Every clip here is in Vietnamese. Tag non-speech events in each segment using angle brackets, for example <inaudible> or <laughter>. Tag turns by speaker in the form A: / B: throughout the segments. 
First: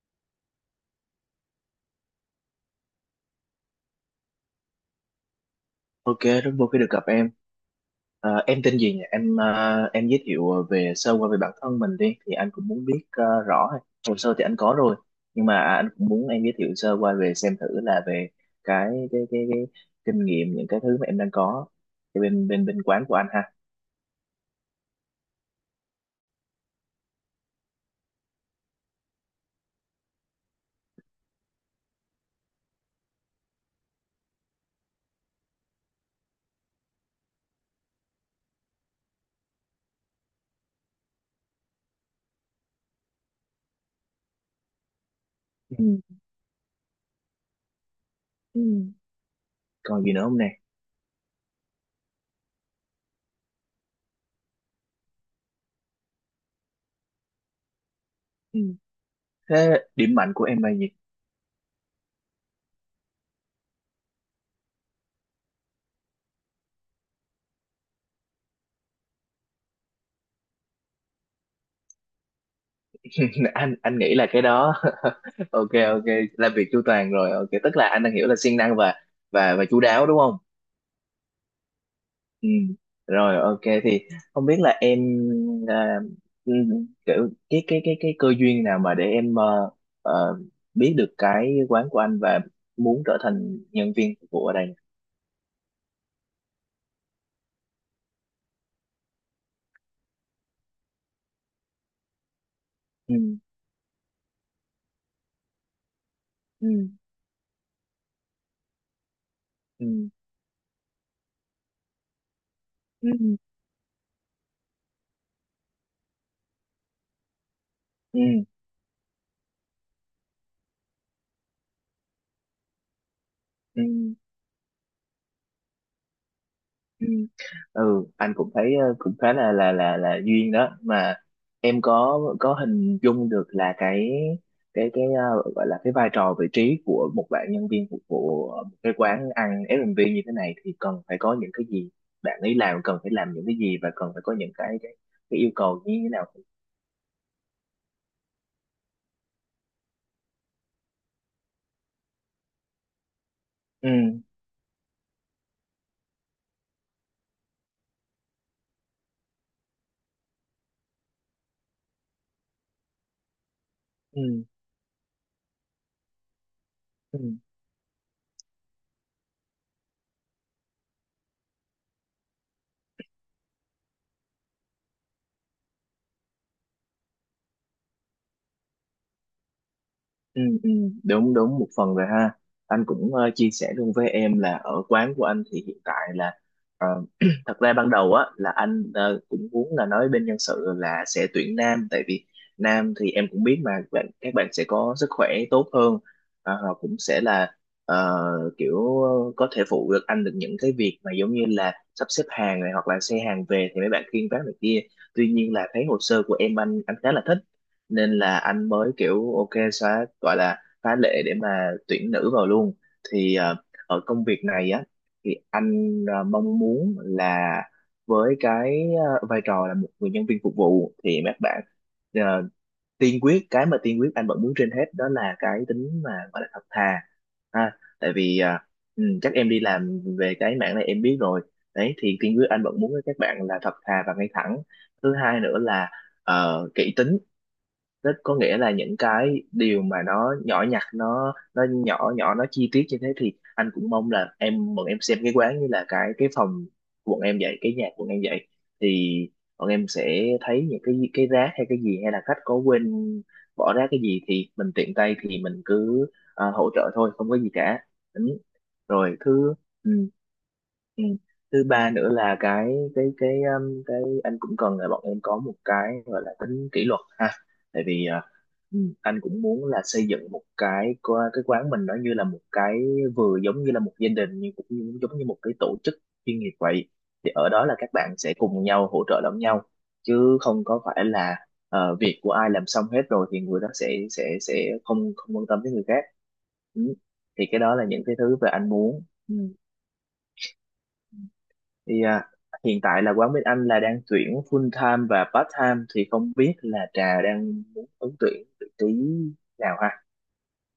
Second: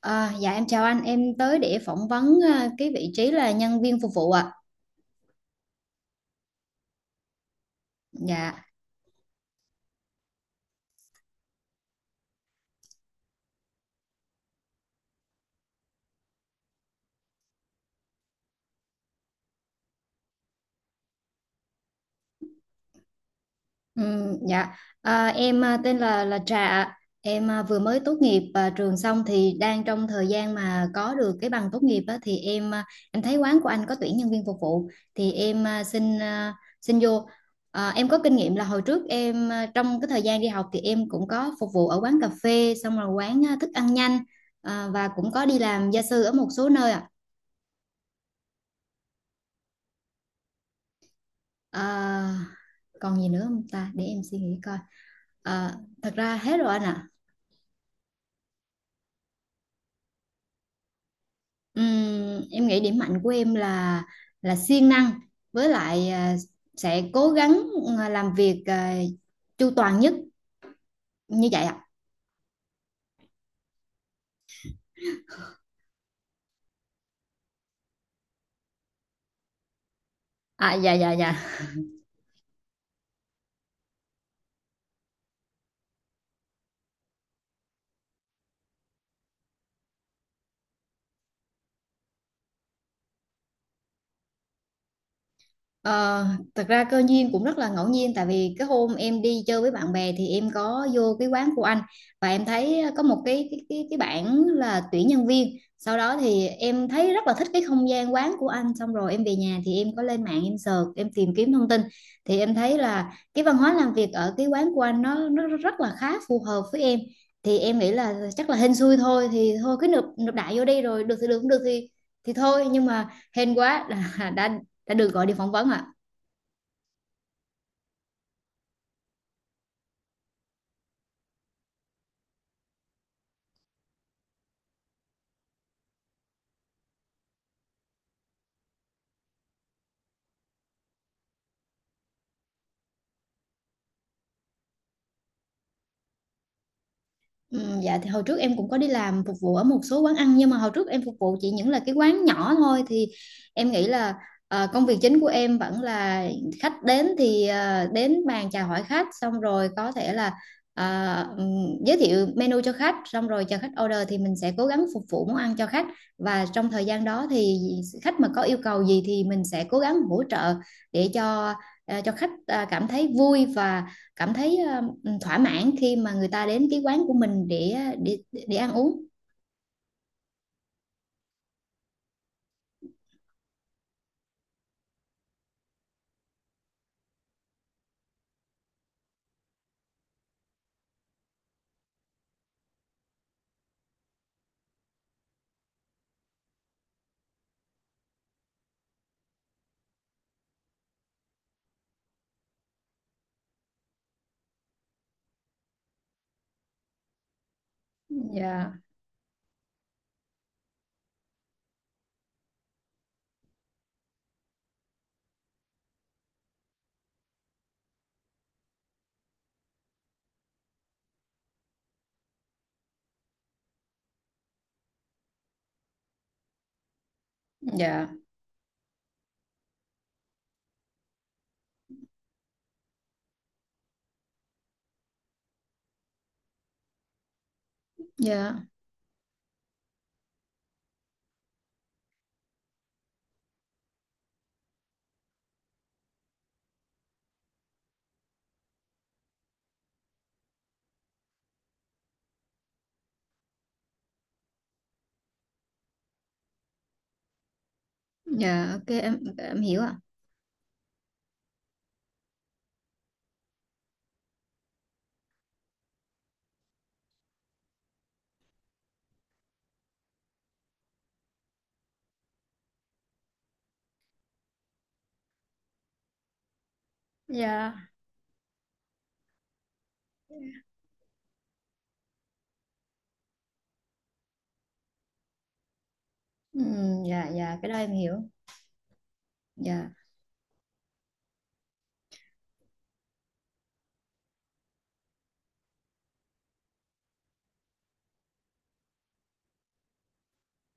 A: À, dạ em chào anh, em tới để phỏng vấn cái vị trí là nhân viên phục vụ ạ.
B: Ok, rất vui khi được gặp em.
A: Dạ,
B: Em tên gì nhỉ? Em giới thiệu về sơ qua về bản thân mình đi, thì anh cũng muốn biết rõ. Hồ sơ thì anh có rồi, nhưng mà anh cũng muốn em giới thiệu sơ qua về xem thử là về cái kinh nghiệm những cái thứ mà em đang có ở bên bên bên quán của anh ha.
A: dạ. À, em tên là Trà ạ. Em vừa mới tốt nghiệp trường xong thì đang trong thời gian mà có được cái bằng tốt nghiệp á, thì em thấy quán của anh có tuyển nhân viên phục vụ thì em xin vô. À, em có kinh nghiệm là hồi trước em trong cái thời gian đi học thì em cũng có phục vụ ở quán cà phê, xong rồi quán thức ăn nhanh và cũng có đi làm
B: Ừ.
A: gia sư ở một số nơi ạ.
B: Ừ. Còn gì nữa không nè?
A: À, còn gì nữa không ta? Để em suy nghĩ coi. À, thật ra hết rồi anh ạ.
B: Ừ. Thế điểm mạnh của em là gì?
A: Em nghĩ điểm mạnh của em là siêng năng với lại sẽ cố gắng làm việc chu toàn nhất như vậy ạ.
B: <laughs> Anh nghĩ là cái đó. <laughs> Ok ok, làm việc chu toàn rồi. Ok, tức là anh đang hiểu là siêng năng và và chu đáo đúng không?
A: À, dạ, dạ, dạ.
B: Ừ. Rồi ok thì không biết là em à, ừ, kiểu cái cơ duyên nào mà để em ờ, biết được cái quán của anh và muốn trở thành nhân viên phục vụ ở đây.
A: Ờ, Thật ra cơ duyên cũng rất là ngẫu nhiên, tại vì cái hôm em đi chơi với bạn bè thì em có vô cái quán của anh và em thấy có
B: Ừ.
A: một cái bảng là tuyển nhân viên. Sau đó thì
B: Ừ.
A: em thấy rất là thích cái không gian quán của anh, xong rồi em về nhà thì em có
B: Ừ.
A: lên mạng em search em tìm kiếm thông tin, thì em thấy là
B: Ừ.
A: cái văn hóa làm việc ở cái quán của anh nó rất là khá phù hợp với em. Thì em nghĩ là
B: Ừ.
A: chắc là hên xui thôi, thì thôi cứ nộp nộp đại vô đi, rồi được thì được, không được thì thôi. Nhưng mà hên
B: Ừ.
A: quá là <laughs> đã được gọi đi phỏng vấn ạ.
B: Ừ, ừ anh cũng thấy cũng khá là là duyên đó mà em có hình dung được là cái cái gọi là cái vai trò vị trí của một bạn nhân viên phục vụ ở một cái quán ăn F&B như thế này thì cần phải có những cái gì, bạn ấy làm cần phải làm những cái gì và cần phải có những cái yêu cầu như thế nào.
A: Ừ, dạ thì hồi trước em cũng có đi làm phục vụ ở một số quán ăn, nhưng mà hồi trước em phục vụ chỉ những là cái quán nhỏ thôi thì em nghĩ
B: Ừ
A: là công việc chính của em vẫn là khách đến thì đến bàn chào hỏi khách, xong rồi có thể là giới thiệu menu cho khách, xong rồi chờ khách order thì mình
B: ừ.
A: sẽ cố gắng phục vụ món ăn cho khách. Và trong thời gian
B: Ừ,
A: đó thì khách mà có yêu cầu gì thì mình sẽ cố gắng hỗ trợ để cho khách cảm thấy vui và cảm thấy thỏa mãn khi mà người ta đến cái quán của mình để ăn uống.
B: Ừ, ừ, đúng đúng một phần rồi ha. Anh cũng chia sẻ luôn với em là ở quán của anh thì hiện tại là ờ, <clears throat> thật ra ban đầu á là anh cũng muốn là nói bên nhân sự là sẽ tuyển nam, tại vì nam thì em cũng biết mà, bạn các bạn sẽ có sức khỏe tốt hơn. Ờ, họ cũng sẽ là ờ, kiểu có thể phụ được anh được những cái việc mà giống như là sắp xếp hàng này hoặc là xe hàng về thì mấy bạn khiêng vác này kia. Tuy nhiên là thấy hồ sơ của em anh khá là thích, nên là anh
A: Dạ,
B: mới kiểu ok xóa, gọi là phá lệ để mà tuyển nữ vào luôn. Thì ở công việc này á thì anh mong muốn là với cái vai trò là một người nhân viên phục vụ thì các bạn ờ, tiên quyết cái mà tiên quyết anh vẫn muốn trên hết đó là cái tính mà gọi là thật thà ha,
A: dạ,
B: tại vì chắc em đi làm về cái mảng này em biết rồi đấy, thì tiên quyết anh vẫn muốn các bạn là thật thà và ngay thẳng. Thứ hai nữa là kỹ tính. Tức có nghĩa
A: dạ,
B: là những cái điều mà nó nhỏ nhặt, nó nhỏ nhỏ, nó chi tiết như thế thì anh cũng mong là em bọn em xem cái quán như là cái phòng bọn em vậy, cái nhà bọn em vậy, thì bọn em sẽ thấy những cái rác hay cái gì hay là khách có quên bỏ rác cái gì thì mình tiện tay thì mình cứ hỗ trợ thôi, không có gì cả. Ừ.
A: dạ, ok
B: Rồi
A: em
B: thứ.
A: em hiểu
B: Ừ.
A: ạ.
B: Ừ. Thứ ba nữa là cái cái anh cũng cần là bọn em có một cái gọi là tính kỷ luật ha, tại vì Ừ, anh cũng muốn là xây dựng một cái cái quán mình nó như là một cái vừa giống như là một gia đình nhưng cũng như, giống như một cái tổ chức chuyên nghiệp vậy. Thì ở đó
A: Dạ.
B: là các bạn sẽ cùng nhau hỗ trợ lẫn nhau, chứ không có phải là việc của ai làm xong hết rồi thì người đó sẽ sẽ không không quan tâm tới người khác. Ừ.
A: Dạ,
B: Thì
A: dạ,
B: cái
A: cái
B: đó
A: đó
B: là
A: em
B: những cái
A: hiểu.
B: thứ mà anh muốn. Ừ.
A: Dạ.
B: Thì hiện tại là quán bên anh là đang tuyển full time và part time, thì không biết là Trà đang muốn ứng tuyển vị trí nào ha?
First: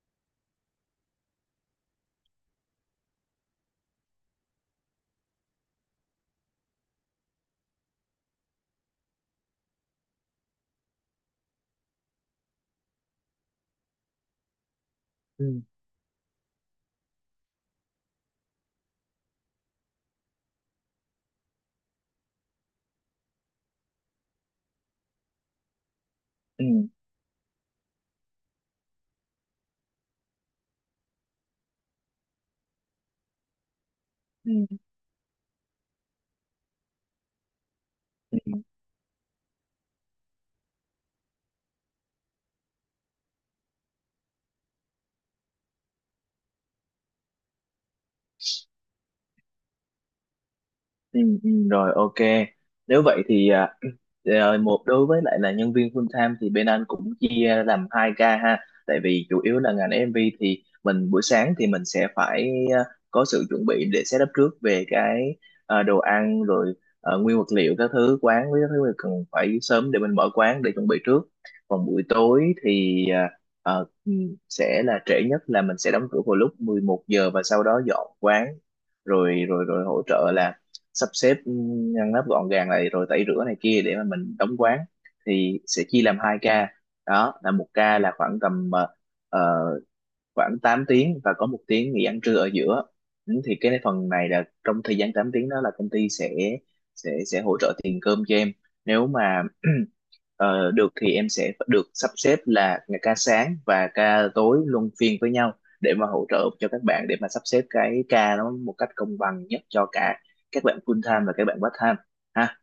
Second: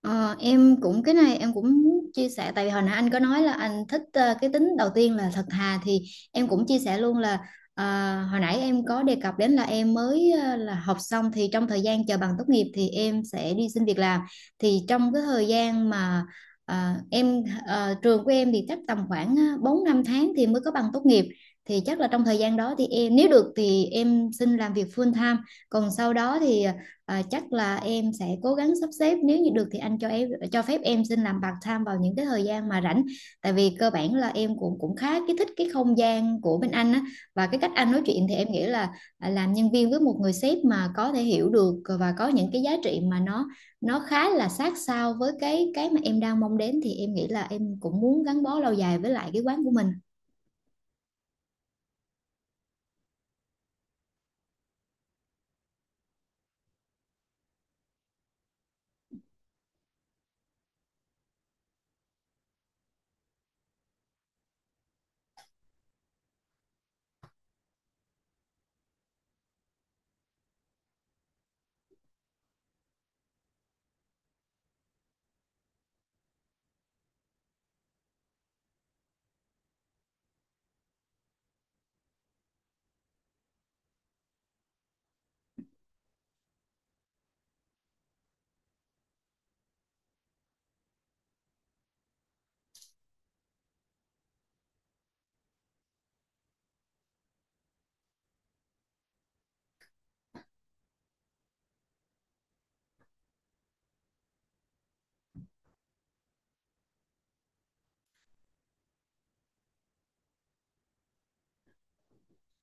A: Ờ, em cũng Cái này em cũng muốn chia sẻ, tại vì hồi nãy anh có nói là anh thích cái tính đầu tiên là thật thà, thì em cũng chia sẻ luôn là ờ, hồi nãy em có đề cập đến là em mới là học xong thì trong thời gian chờ bằng tốt nghiệp thì em sẽ đi xin việc làm. Thì trong cái thời
B: Ừ.
A: gian mà trường của em thì chắc tầm khoảng 4 5 tháng thì mới có bằng tốt nghiệp, thì chắc là trong thời gian đó thì em nếu được thì em xin làm việc full time. Còn sau đó thì
B: Ừ.
A: chắc là em sẽ cố gắng sắp xếp, nếu như được thì anh cho phép em xin làm part time vào những cái thời gian mà rảnh, tại vì cơ bản là
B: Ừ.
A: em cũng cũng khá cái thích cái không gian của bên anh á. Và cái cách anh nói chuyện thì
B: Ừ.
A: em nghĩ là làm nhân viên với một người sếp mà có thể hiểu được và có những cái giá trị mà nó khá là sát sao với cái mà em đang mong đến, thì em nghĩ là em cũng muốn gắn bó lâu dài với lại cái quán của mình.
B: Ừ, rồi ok, nếu vậy thì <clears throat> một đối với lại là nhân viên full time thì bên anh cũng chia làm 2 ca ha, tại vì chủ yếu là ngành MV thì mình buổi sáng thì mình sẽ phải à, có sự chuẩn bị để setup trước về cái đồ ăn rồi nguyên vật liệu các thứ quán với các thứ mình cần phải sớm để mình mở quán để chuẩn bị trước. Còn buổi tối thì ờ, ừ, sẽ là trễ nhất là mình sẽ đóng cửa vào lúc 11 giờ và sau đó dọn quán rồi rồi rồi hỗ trợ là sắp xếp ngăn nắp gọn gàng này rồi tẩy rửa này kia để mà mình đóng quán. Thì sẽ chia làm 2 ca, đó là một ca là khoảng tầm ờ, khoảng 8 tiếng và có 1 tiếng nghỉ ăn trưa ở giữa. Ừ, thì cái phần này là trong thời gian 8 tiếng đó là công ty sẽ sẽ hỗ trợ tiền cơm cho em. Nếu mà <clears throat> được thì em sẽ được sắp xếp là ngày ca sáng và ca tối luân phiên với nhau để mà hỗ trợ cho các bạn để mà sắp xếp cái ca nó một cách công bằng nhất cho cả các bạn full time và các bạn part time ha.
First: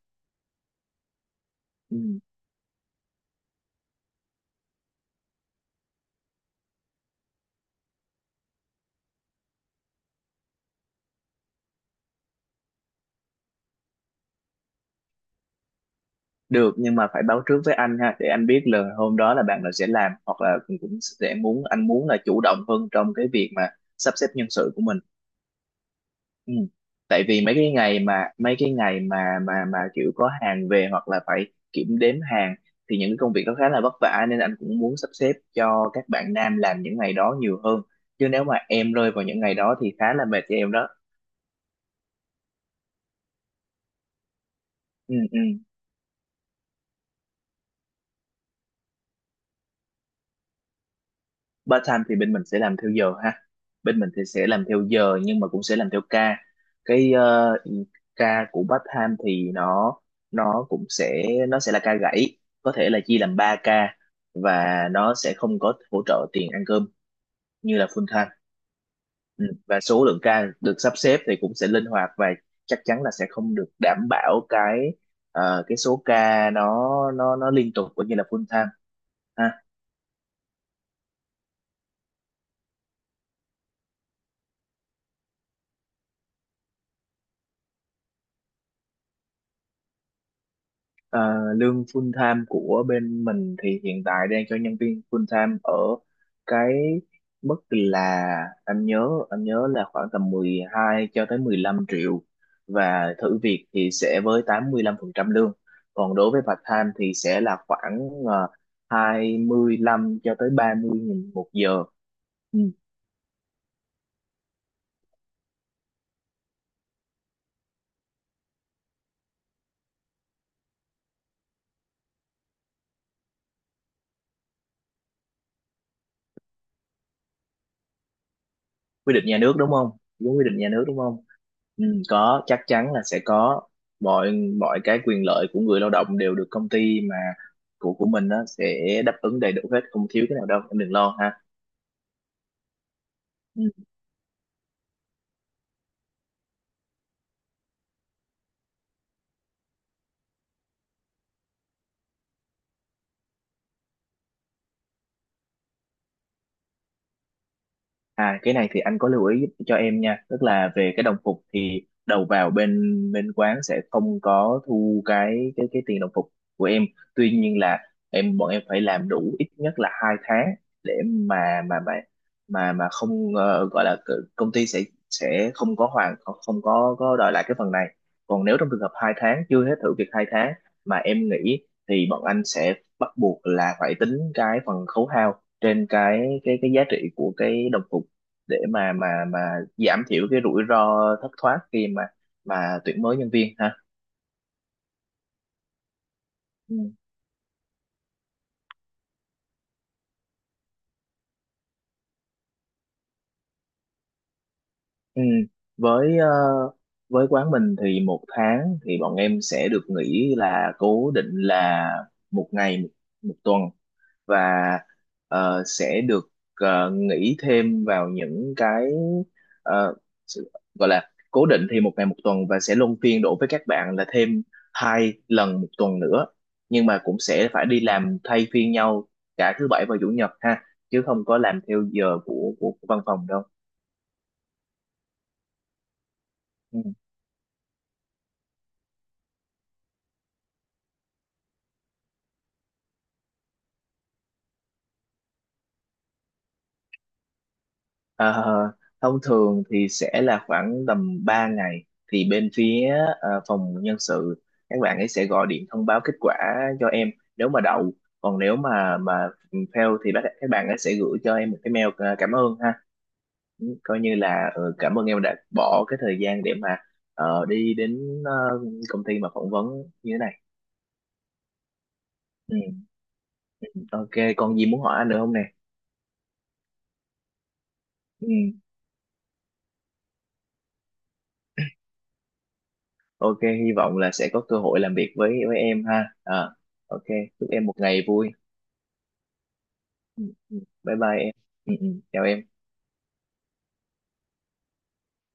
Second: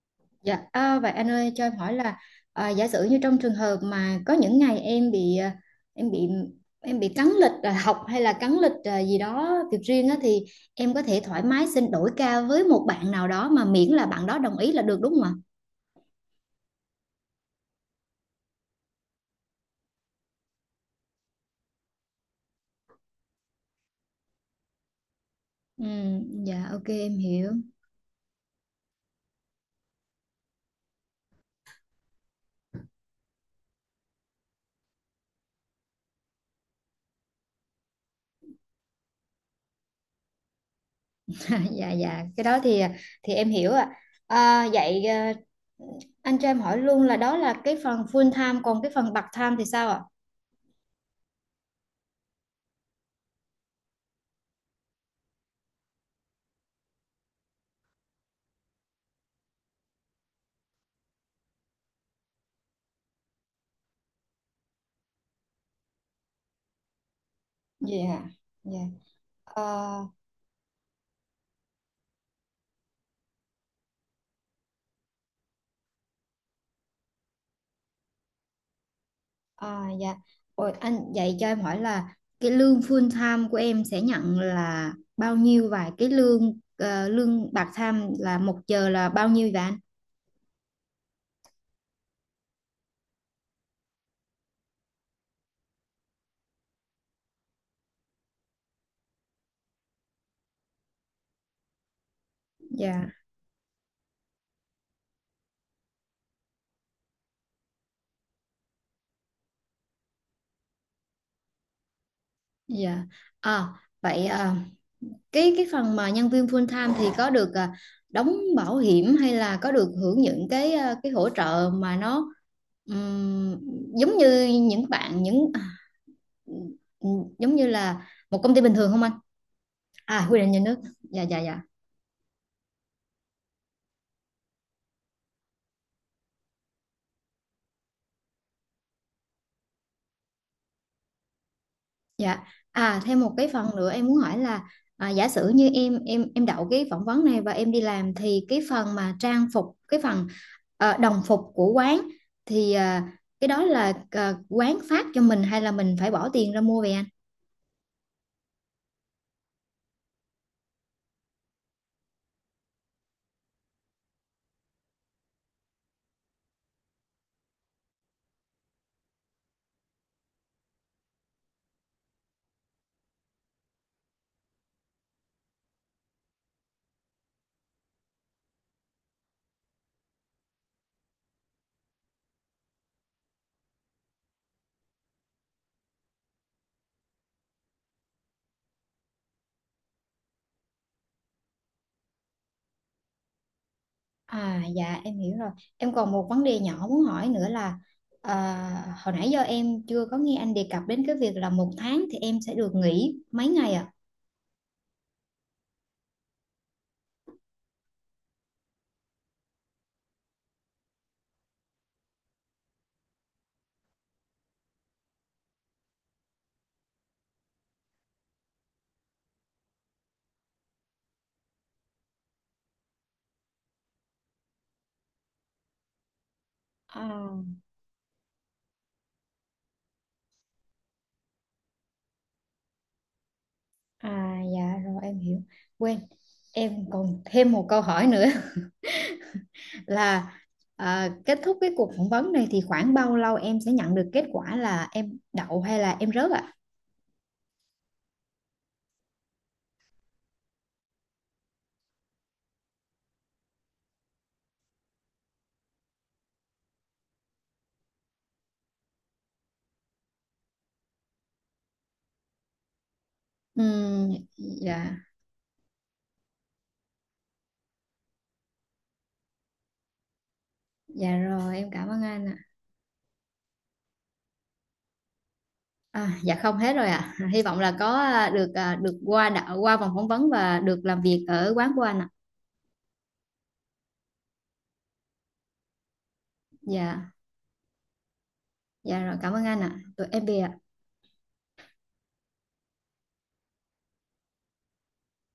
A: Dạ, vậy anh ơi cho em hỏi là
B: Ừ.
A: giả sử như trong trường hợp mà có những ngày em bị à, em bị em bị cắn lịch học hay là cắn lịch gì đó việc riêng á, thì em có thể thoải mái xin đổi ca với một bạn nào đó mà miễn là bạn đó đồng ý là được đúng không ạ?
B: Được nhưng mà phải báo trước với anh ha để anh biết là hôm đó là bạn nào sẽ làm, hoặc là cũng cũng sẽ muốn anh muốn là chủ động hơn trong cái việc mà sắp xếp nhân sự của mình.
A: Ừ,
B: Ừ.
A: dạ ok em
B: Tại vì
A: hiểu.
B: mấy cái ngày mà kiểu có hàng về hoặc là phải kiểm đếm hàng, thì những cái công việc đó khá là vất vả nên anh cũng muốn sắp xếp cho các bạn nam làm những ngày đó nhiều hơn. Chứ nếu mà em rơi vào những ngày đó thì khá là mệt cho em đó.
A: <laughs> dạ, dạ, cái đó thì em hiểu ạ. À, vậy
B: Ừ, ừ.
A: anh cho em hỏi luôn là đó là cái phần full time, còn cái phần part time thì sao ạ?
B: Part-time thì bên mình sẽ làm theo giờ ha, bên mình thì sẽ làm theo giờ nhưng mà cũng sẽ làm theo ca. Cái ca của part-time thì nó cũng sẽ nó sẽ là ca gãy, có thể là chia làm 3 ca. Và nó sẽ không có hỗ trợ tiền ăn cơm như là
A: Dạ.
B: full-time.
A: Dạ.
B: Ừ.
A: Ờ,
B: Và số lượng ca được sắp xếp thì cũng sẽ linh hoạt và chắc chắn là sẽ không được đảm bảo cái cái số ca nó liên tục cũng như là full-time.
A: à, dạ. Ôi, anh vậy cho em hỏi là cái lương full time của em sẽ nhận là bao nhiêu và cái lương part time là một giờ là bao nhiêu vậy anh?
B: Ờ, lương full time của bên mình thì hiện tại đang cho nhân viên full time ở cái mức là anh nhớ là khoảng tầm 12 cho tới 15 triệu,
A: Dạ,
B: và thử việc thì sẽ với 85% lương. Còn đối với part time thì sẽ là khoảng 25 cho tới 30 nghìn một giờ. Ừ.
A: dạ. À, vậy cái phần mà nhân viên full time thì có được đóng bảo hiểm hay là có được hưởng những cái hỗ trợ mà nó ừm, giống như những bạn những à, giống như là một công ty bình thường không anh?
B: Quy định nhà nước đúng không?
A: À,
B: Đúng
A: quy
B: quy
A: định
B: định
A: nhà
B: nhà
A: nước.
B: nước đúng không?
A: Dạ, dạ, dạ.
B: Ừ, có, chắc chắn là sẽ có mọi mọi cái quyền lợi của người lao động đều được công ty mà của mình đó sẽ đáp ứng đầy đủ hết không thiếu cái nào đâu, em đừng lo ha.
A: Dạ. À thêm một cái phần nữa em muốn hỏi là giả sử như em đậu cái phỏng vấn này và em đi làm thì cái phần mà trang phục đồng phục của quán thì cái đó là quán phát cho mình hay là mình phải bỏ tiền ra mua về anh?
B: À cái này thì anh có lưu ý giúp cho em nha, tức là về cái đồng phục thì đầu vào bên bên quán sẽ không có thu cái tiền đồng phục của em. Tuy nhiên là bọn em phải làm đủ ít nhất là 2 tháng để mà không gọi là công ty sẽ không có hoàn không không có có đòi lại cái phần này. Còn nếu trong trường hợp hai tháng chưa hết thử việc 2 tháng mà em nghỉ thì bọn anh sẽ bắt buộc là phải tính cái phần khấu hao trên cái giá trị của cái đồng phục để mà giảm thiểu cái rủi ro thất thoát khi mà tuyển mới nhân viên ha.
A: À, dạ em hiểu rồi. Em còn một vấn đề
B: Ừ.
A: nhỏ muốn hỏi nữa là à, hồi nãy giờ em chưa có nghe anh đề cập đến cái việc là một tháng thì em sẽ được nghỉ mấy ngày ạ?
B: Ừ. Với với quán mình thì một tháng thì bọn em sẽ được nghỉ là cố định là một ngày một, một tuần. Và sẽ được nghỉ thêm vào những cái ờ, sự- gọi là cố định thì một ngày một tuần và sẽ luân phiên đổ với các bạn là thêm 2 lần 1 tuần nữa, nhưng mà cũng
A: À?
B: sẽ phải đi làm thay phiên nhau cả thứ bảy và chủ nhật ha, chứ không có làm theo giờ của văn phòng đâu.
A: À, dạ rồi em hiểu. Quên,
B: Ừ.
A: em còn thêm một câu hỏi nữa <laughs> là kết thúc cái cuộc phỏng vấn này thì khoảng bao lâu em sẽ nhận được kết quả là em đậu hay là em rớt ạ?
B: Ờ, thông thường thì sẽ là khoảng tầm 3 ngày thì bên phía phòng nhân sự các bạn ấy sẽ gọi điện thông báo kết quả cho em nếu mà đậu. Còn nếu mà fail thì các bạn ấy sẽ gửi cho em một cái mail cảm ơn ha. Ừ, coi
A: Ừm,
B: như là
A: dạ,
B: cảm ơn em đã bỏ cái thời gian để mà đi đến ờ, công ty mà phỏng vấn như thế này.
A: dạ rồi em cảm ơn anh ạ.
B: ừ, ok, còn gì muốn hỏi anh nữa không nè?
A: À, dạ không hết rồi ạ. <laughs> Hy vọng là
B: ừ,
A: được qua đậu qua vòng phỏng vấn và được làm việc ở quán của anh ạ.
B: ok, hy vọng là sẽ có cơ hội làm việc với em ha. Ờ, ok,
A: Dạ,
B: chúc em một ngày vui.
A: dạ rồi cảm ơn anh ạ. Tụi
B: Ừ,
A: em về ạ.
B: Bye bye em. Chào em.